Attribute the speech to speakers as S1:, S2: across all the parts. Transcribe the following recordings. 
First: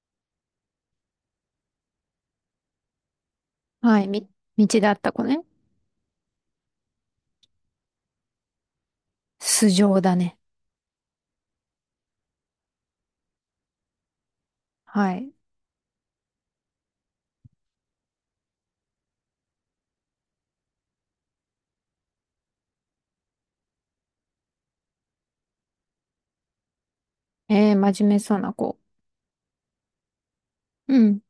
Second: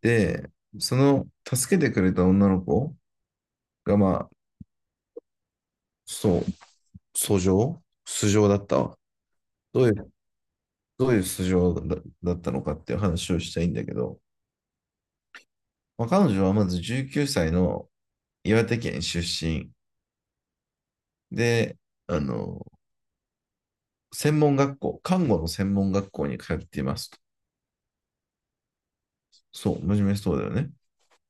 S1: で、その助けてくれた女の子が、
S2: はい、道だった子ね。
S1: そう、訴状素性だったわ。
S2: 素
S1: どうい
S2: 性
S1: う、
S2: だね。
S1: どういう素性だ、だったのかっていう話をしたいんだけど、
S2: はい。
S1: まあ、彼女はまず19歳の岩手県出身で、あの、専門学校、看護の専門学校に通っていますと。
S2: 真面目そうな子。
S1: そう、真面目そうだよね。
S2: うん、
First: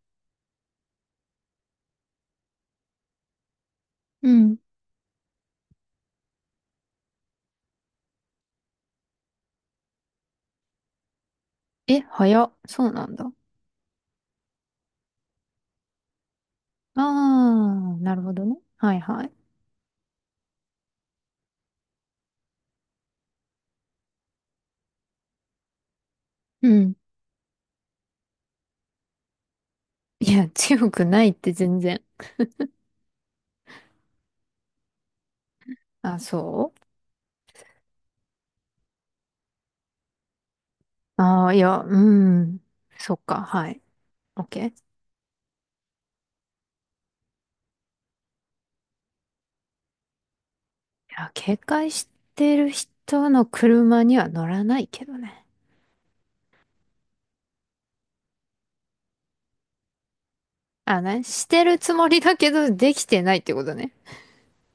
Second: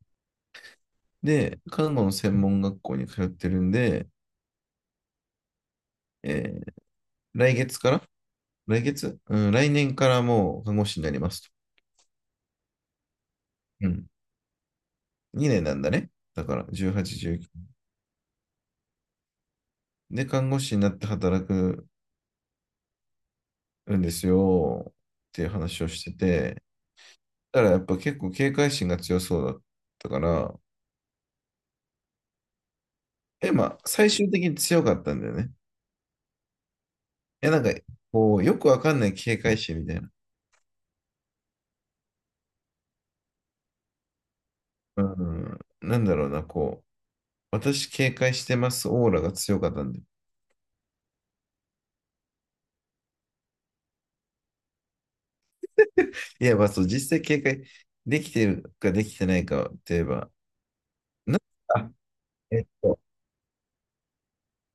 S1: で、看護の専門学校に通ってるんで、
S2: うん。
S1: えー来月から来月うん、来年からもう看護師になりますと。
S2: え、早っ。そうなんだ。
S1: うん、2年なんだね。だから、18、19。
S2: あー、なるほどね。はいはい。
S1: で、看護師になって働くんですよっていう話をしてて、
S2: うん。
S1: だからやっぱ結構警戒心が強そうだったか
S2: いや、
S1: ら、
S2: 強くないって全然。
S1: え、まあ、最終的に強かったんだよね。
S2: あ、そ
S1: え、なんか、こう、よくわかんない警戒心みたいな。
S2: ういや、うん。そっか、はい。オッケー。い
S1: うん、なんだろうな、こう、私警戒してますオーラが強かったんで。
S2: や、警戒してる人の車には乗らないけどね。
S1: いや、まあそう、実際警戒できてるかできてないかって言えば、
S2: あ、ね、
S1: な
S2: してる
S1: あ、
S2: つもりだけ
S1: えっ
S2: ど、で
S1: と、
S2: きてないってことね。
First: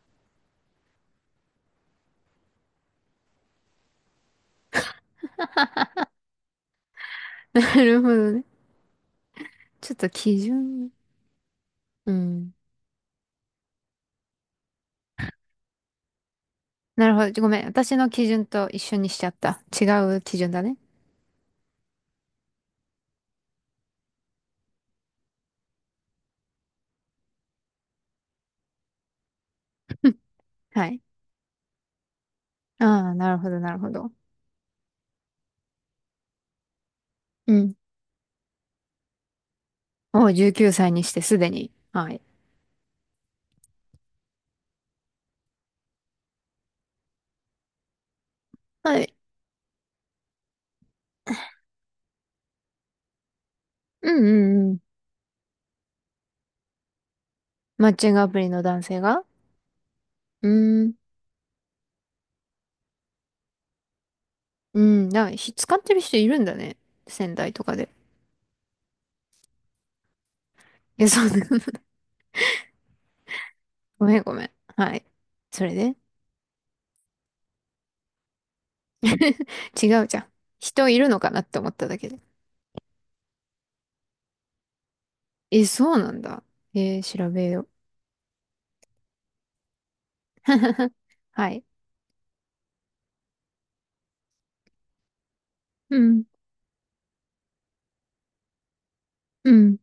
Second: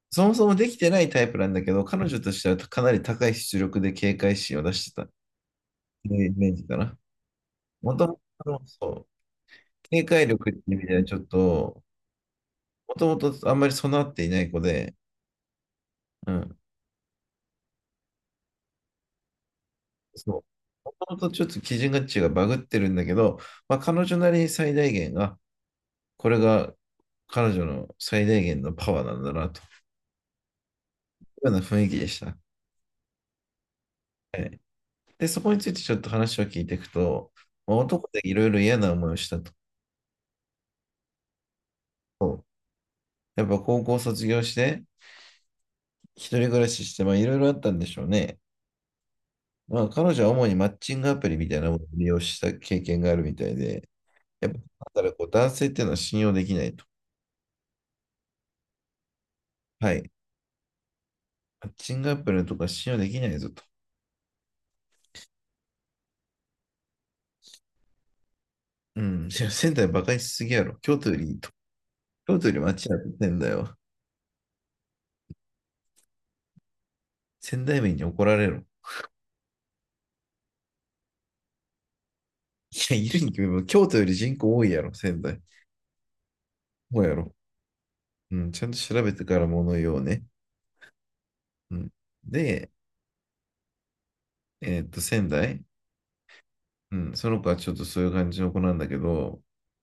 S1: そもそもできてないタイプなんだけど、彼女としてはかなり高い出力で警戒心を出してたっていうイメージかな。
S2: な
S1: も
S2: る
S1: と
S2: ほ
S1: も
S2: どね。
S1: と、そう、
S2: ちょっ
S1: 警
S2: と
S1: 戒
S2: 基
S1: 力っていう意味
S2: 準。
S1: ではちょっと、
S2: うん。
S1: もともとあんまり備わっていない子で、うん、
S2: なるほど。ごめん。私の基準と一緒にしちゃった。違う
S1: そ
S2: 基
S1: う。
S2: 準だね。
S1: もともとちょっと基準価値がバグってるんだけど、まあ、彼女なりに最大限が、これが彼女の最大限のパワーなんだなとい
S2: はい。
S1: うような雰囲気でした。
S2: ああ、なるほど、なるほど。
S1: はい。で、そこについてちょっと話を聞いていくと、
S2: う
S1: ま
S2: ん。
S1: あ男でいろいろ嫌な思いをしたと。
S2: おう、19歳にしてすでに。はい。
S1: やっぱ高校卒業して、一人暮らしして、まあいろいろあったんでしょうね。
S2: はい。
S1: まあ彼女は主にマッチングアプリみたいなものを利用した経験があるみたいで、
S2: うんう
S1: やっぱ、
S2: んうん。
S1: だからこう男性っていうのは信用できないと。
S2: マッチングアプリの男性が？
S1: はい。
S2: うーん。
S1: マッチングアプリのとか信用できないぞと。
S2: うん。だから使ってる人いるんだね。仙台とかで。
S1: うん。いや仙台バカにしすぎやろ。京
S2: え、
S1: 都よ
S2: そ
S1: り
S2: う
S1: い
S2: だ。
S1: いと。京都より街やってんだよ。
S2: ごめんごめん。はい。それで
S1: 仙台民に怒られろ。い
S2: 違うじゃん。人いるのかなって思っただけで。
S1: や、いるに決めば、京都より人口多いやろ、仙台。
S2: え、そうなんだ。
S1: そうや
S2: 調
S1: ろ。
S2: べよう。
S1: うん。ちゃんと調べてから物言おうね。
S2: はい。
S1: うん。で、えーっと、仙台。
S2: うん。
S1: うん、その子はちょっとそういう感じの子なんだけど、
S2: うん。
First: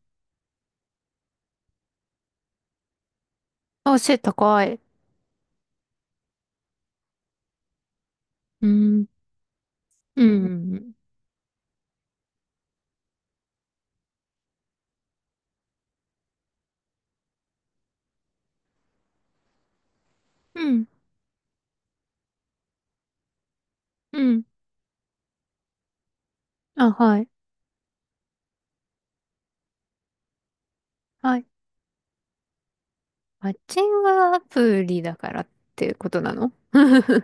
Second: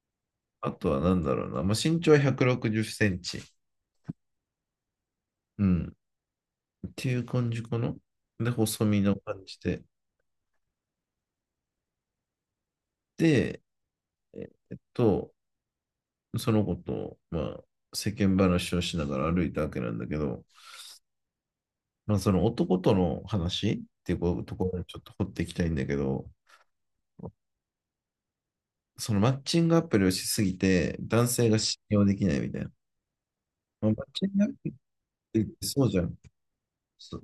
S1: あとはなんだろうな、まあ、身長は160センチ、
S2: あ、背高い。
S1: うん、っていう感じかな。で、
S2: う
S1: 細身
S2: ん。
S1: の感じで。
S2: うん。
S1: で、えっと、その子と、まあ、世間話をしながら歩いたわけなんだけど、
S2: うん。
S1: まあ、その男との話ってい
S2: う
S1: うこ
S2: ん。
S1: ところにちょっと掘っていきたいんだけど、
S2: あ、はい。
S1: そのマッチングアプリをしすぎて、男
S2: はい。
S1: 性が信用できないみたいな。
S2: マッチ
S1: まあ
S2: ン
S1: マッ
S2: グ
S1: チン
S2: ア
S1: グアプリ
S2: プリだから
S1: っ
S2: っ
S1: てそう
S2: て
S1: じゃ
S2: こ
S1: ん。
S2: となの？
S1: そ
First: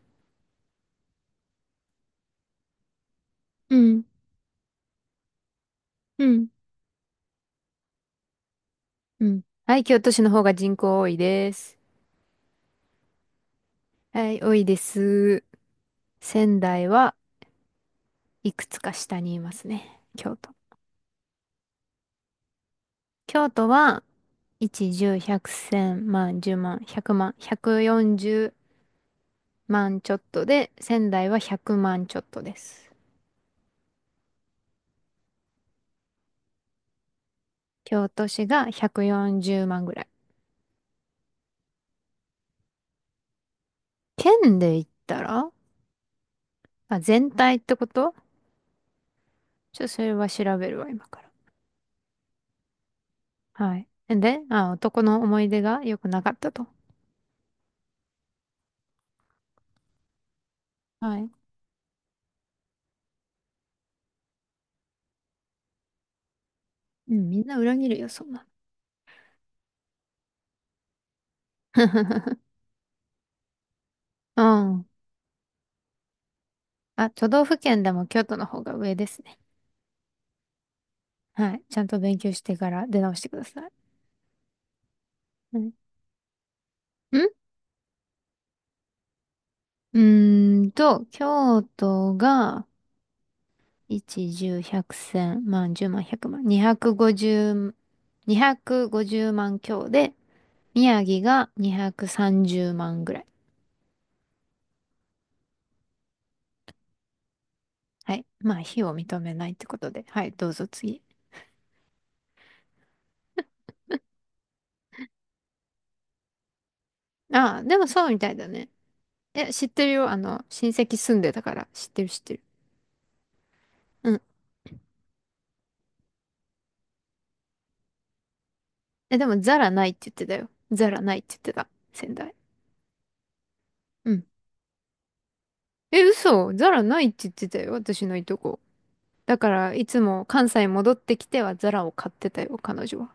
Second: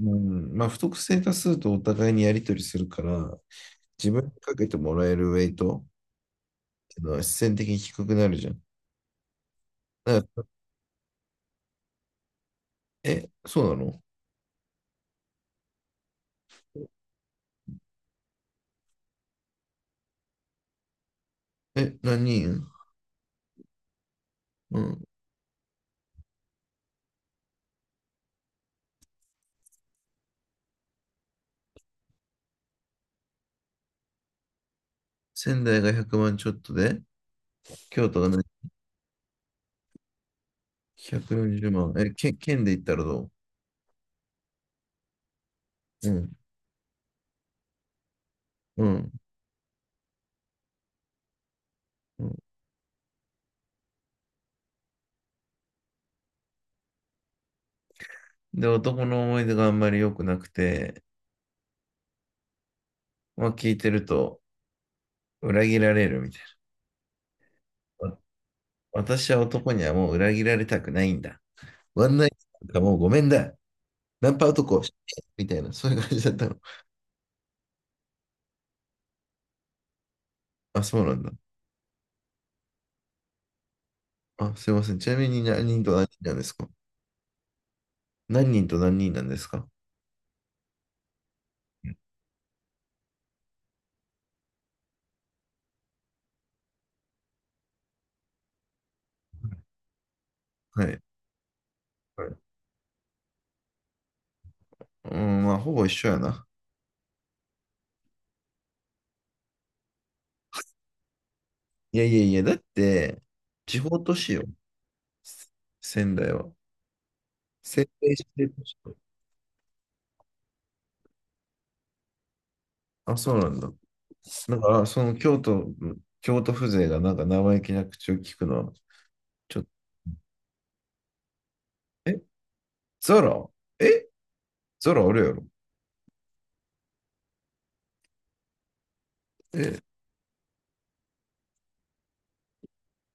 S1: うん、まあ、不特定多数とお互いにやり取りするから、
S2: うん。
S1: 自分にかけてもらえるウェイトっ
S2: うん。
S1: ていうのは必然的に低くなるじゃん。
S2: うん。はい。京都市
S1: だか
S2: の方が
S1: ら
S2: 人口多いです。
S1: え、そうなの？
S2: はい。多いです。仙台はいくつか下にいますね。京都。
S1: え、何人？
S2: 京都は、
S1: う
S2: 1、
S1: ん。
S2: 10、100、1000、万、10万、100万、140万ちょっとで、仙台は100万ちょっとです。
S1: 仙台が100万ちょっとで、
S2: 京
S1: 京都
S2: 都
S1: が何？
S2: 市が140万ぐらい。
S1: 140万。え、県、県で言ったらどう？
S2: 県で言ったら
S1: うん、
S2: あ、全体ってこと？
S1: うん、
S2: ちょっとそれは調べるわ、今から。
S1: うん。
S2: はい。で、あ、男の思い出が良くなかったと。
S1: で、男の思い出があんまり良くなくて、
S2: はい。
S1: まあ、聞いてると裏切られるみたい
S2: うん、みんな裏切るよ、
S1: な。わ、
S2: そんな
S1: 私は男にはもう裏切られたくないんだ。
S2: の。
S1: ワンナイト なんかもうごめんだ。ナン
S2: う
S1: パ男を
S2: ん。
S1: してみたいな、そういう感じだったの。
S2: あ、都道府県でも京都の方が上ですね。
S1: あ、そうなんだ。
S2: はい。ちゃんと勉強してから出直してください。
S1: あ、すいません。ちなみに
S2: う
S1: 何
S2: ん。
S1: 人と何人なんですか？
S2: ん
S1: 何人と何人なんですか
S2: う京都が、一、十、百、千、万、十万、百万、二百五十、二百五十万強で、
S1: はい。
S2: 宮城が
S1: はい。う
S2: 230万ぐらい。
S1: ーん、まあ、ほぼ一緒やな。
S2: はい。まあ、非を認めないってことで。はい、どうぞ次。
S1: いやいやいや、だって、地方都市よ。仙台は。
S2: ああ、で
S1: 仙
S2: もそう
S1: 台
S2: み
S1: 市
S2: たい
S1: で
S2: だ
S1: 都
S2: ね。
S1: 市、
S2: え、知ってるよ。あの、親戚住んでたから。知ってる知ってる。
S1: あ、そうなんだ。
S2: うん。
S1: なんか、京都風情がなんか生意気な口を聞くのは、
S2: え、でも
S1: ち
S2: ザ
S1: ょっと、
S2: ラないって言ってたよ。ザラないって言ってた。仙
S1: え、
S2: 台。
S1: ザラえ、
S2: うん。
S1: ザラあるやろ？
S2: え、嘘。ザラないって言ってたよ。私のいとこ。だから、
S1: え、
S2: いつも関西戻ってきてはザラを買ってたよ、彼女は。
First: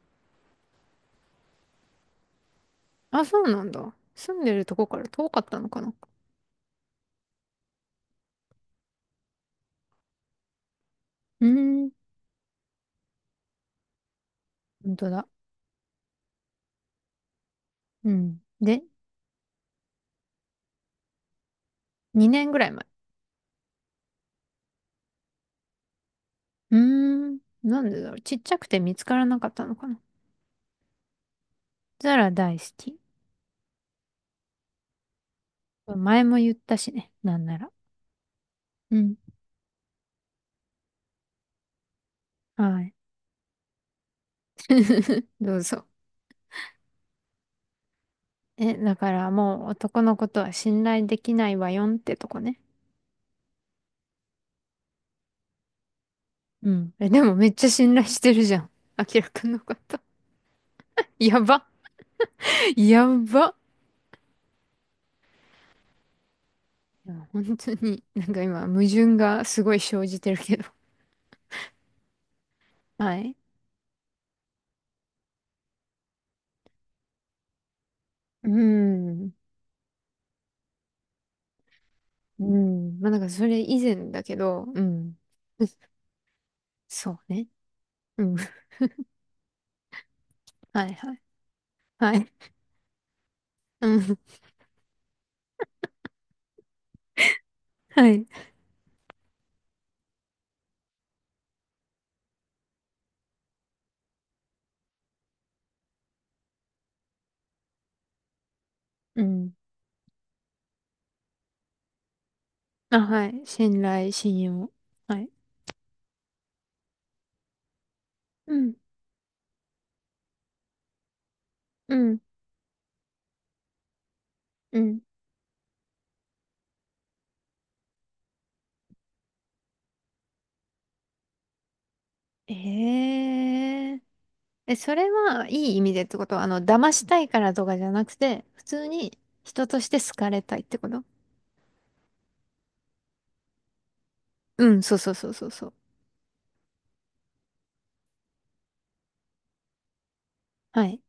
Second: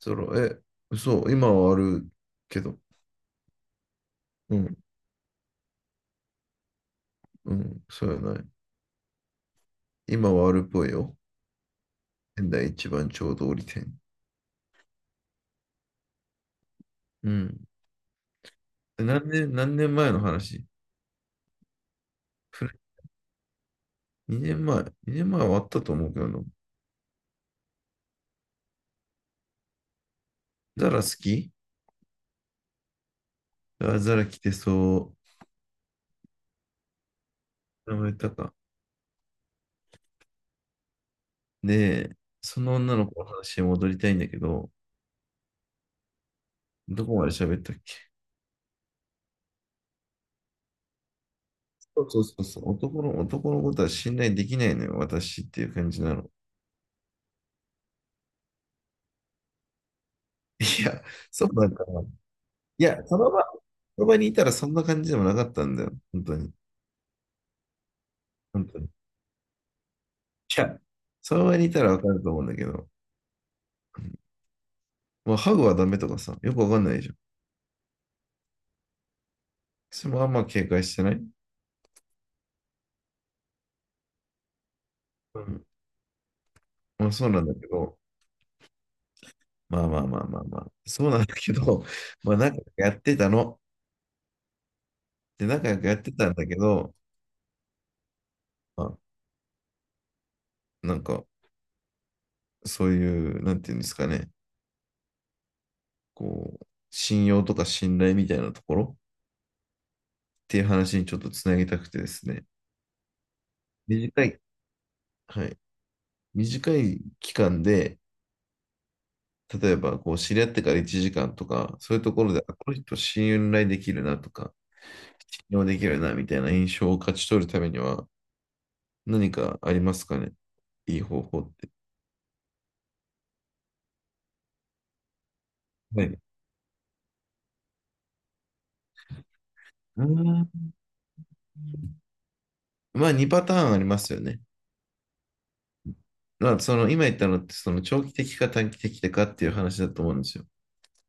S1: え、嘘、今はあるけど。
S2: あ、そうなんだ。住んで
S1: う
S2: ると
S1: ん。
S2: こから遠かったのかな。
S1: うん、そうやな。今はあるっぽいよ。
S2: うーん。
S1: 仙台一番ちょうど折り点。
S2: 本当だ。
S1: うん。
S2: うん。で、
S1: で何年、何年前の話？
S2: 2年ぐら
S1: ふ？
S2: い前。
S1: 2 年前。2年前はあったと思うけどな。
S2: うーん。なんでだろう。ちっちゃくて見つからなかったのかな。
S1: ザラ好き？
S2: ザラ大好き。
S1: あ、ザラ来てそ
S2: 前も言ったしね。なんなら。
S1: う。名前言ったか。
S2: うん。
S1: で、その
S2: はい。
S1: 女の子の話に戻りたいんだけど、
S2: どうぞ。
S1: どこまで喋ったっけ？
S2: え、だからもう男のことは信頼できないわよんっ
S1: そう
S2: て
S1: そう
S2: と
S1: そ
S2: こ
S1: う
S2: ね。
S1: そう。男の、男のことは信頼できないのよ、私っていう感じなの。
S2: うん。え、でもめっちゃ信頼してるじゃん。明らかくんのこと。
S1: いや、
S2: や
S1: そう
S2: ば。
S1: なんかな。いや、
S2: やば。
S1: その場にいたらそんな感じでもなかったんだよ。本当に。
S2: いや本当に、なんか今、
S1: 本当
S2: 矛
S1: に、
S2: 盾がすごい生じてるけ
S1: い
S2: ど。
S1: や、その場にいたらわかると思うんだけど、
S2: はい。
S1: まあ、ハグはダメとかさ、よくわかんないじゃん。
S2: うん。
S1: それもあんま警戒してない、う
S2: うん。まあなんかそれ以前だけど、うん。
S1: ん、ま
S2: そ
S1: あ
S2: う
S1: そうなん
S2: ね。
S1: だけど、
S2: うん。
S1: まあまあまあまあまあ、
S2: はい
S1: そう
S2: は
S1: な
S2: い。
S1: んだけど、
S2: は い。
S1: まあ仲良くやってたの。
S2: うん。
S1: で、仲良くやってたんだけど、
S2: はい。
S1: まあ、なんか、そういう、なんていうんですかね、こう、信用とか信頼みたいなところ
S2: うん。
S1: っていう話にちょっとつなげたくてですね、
S2: あ、はい。信頼、
S1: 短
S2: 信
S1: い、
S2: 用。はい。
S1: はい、短い期間で、
S2: うん。
S1: 例えば、こう、知り合ってから1時間とか、
S2: う
S1: そういうと
S2: ん。
S1: ころで、あ、この人信頼できるなとか、
S2: うん。
S1: 信用できるなみたいな印象を勝ち取るためには、何かありますかね、いい方法って。
S2: えええ、それはいい意味で
S1: は
S2: って
S1: い。
S2: ことはあの、騙したいからとかじゃなくて、普通に人として
S1: う
S2: 好かれ
S1: ん。
S2: たいってこと？
S1: まあ、2パターンありますよね。
S2: うん、そうそうそうそうそう。
S1: まあ、その、今言ったのって、その、長期的か短期的かっていう話だと思うんですよ。
S2: はい。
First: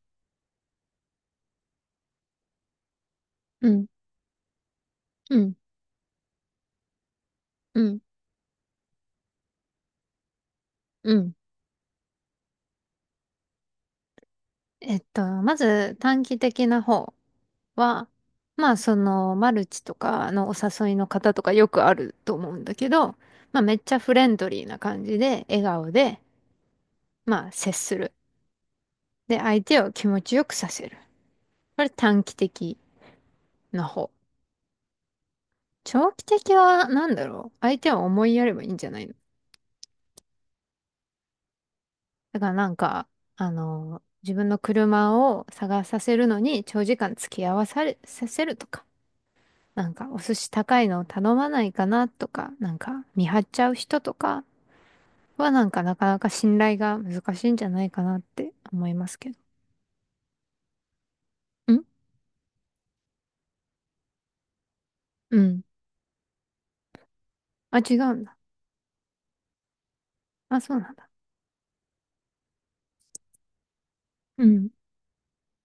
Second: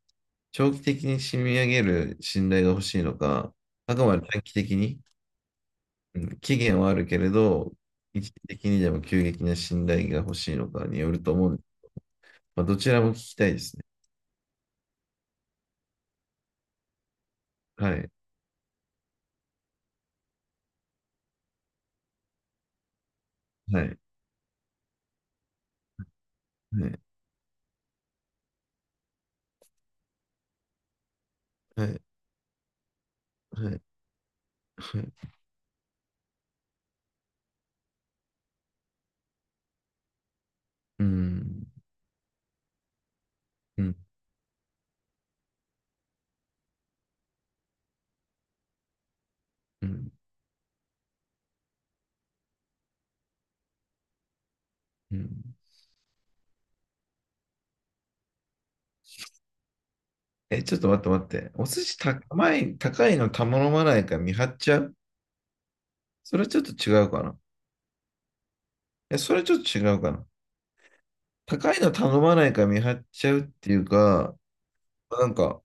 S1: 長期的に染み上げる信頼が欲しいのか、
S2: うん。
S1: あくまで短期的に、
S2: うん。
S1: うん、期限はあるけれど、
S2: うん。
S1: 一時的にでも急激な信頼が欲しいのかによ
S2: う
S1: ると
S2: ん。
S1: 思うんです。まあ、どちらも聞きたいですね。
S2: まず短期的な方。
S1: は
S2: は、
S1: い。
S2: まあそのマルチとかのお誘いの方とかよくあると思うんだけど、まあめっ
S1: は
S2: ち
S1: い。
S2: ゃフレンドリーな感じで、笑顔で、
S1: はい。
S2: まあ接する。で、相手を気持ちよくさせる。こ
S1: は
S2: れ
S1: い。
S2: 短期的
S1: はい。
S2: な方。
S1: はい。
S2: 長期的は何だろう。相手を思いやればいいんじゃないの？
S1: うん。
S2: だからなんか、あ
S1: うん。
S2: の、自分の車を探させるのに長時間付き合わされ、させるとか、
S1: う
S2: なんか
S1: ん。
S2: お寿司高いのを頼まないかなとか、なんか見張っちゃう人とか、
S1: う
S2: は
S1: ん。
S2: なんかなかなか信頼が難しいんじゃないかなって思いますけど。
S1: え、ちょっと待って待って。お寿
S2: ん
S1: 司高い、高いの頼まないから見張っちゃう？
S2: うん。
S1: それはちょっと違うかな。
S2: あ、違うんだ。
S1: え、それちょっと違うかな。
S2: あ、そうなんだ。
S1: 高いの頼まないから見張っちゃうっていうか、
S2: うん。
S1: なんか、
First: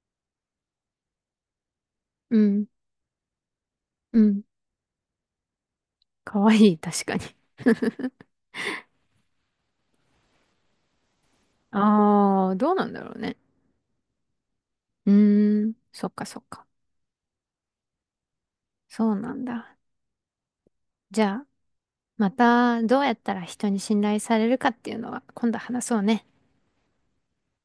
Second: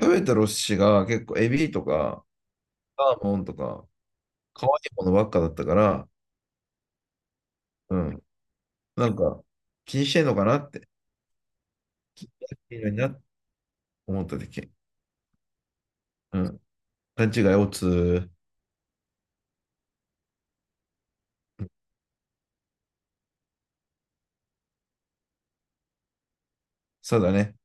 S1: 食べたお寿司が結構エビとか、
S2: うん。
S1: サーモンとか、
S2: うん。
S1: 可愛いものばっかだったから、
S2: かわいい、確かに。
S1: うん。なんか、気にしてんのかなって、気に
S2: ああ、
S1: し
S2: どう
S1: て
S2: なん
S1: る
S2: だ
S1: な
S2: ろ
S1: っ
S2: う
S1: て
S2: ね。
S1: 思っただけ。
S2: うーん。そっか
S1: う
S2: そっ
S1: ん。
S2: か。
S1: 勘違いをつ、
S2: そうなんだ。じゃあ、またどうやったら人に信頼されるかっていうのは今度話そうね。
S1: そうだね。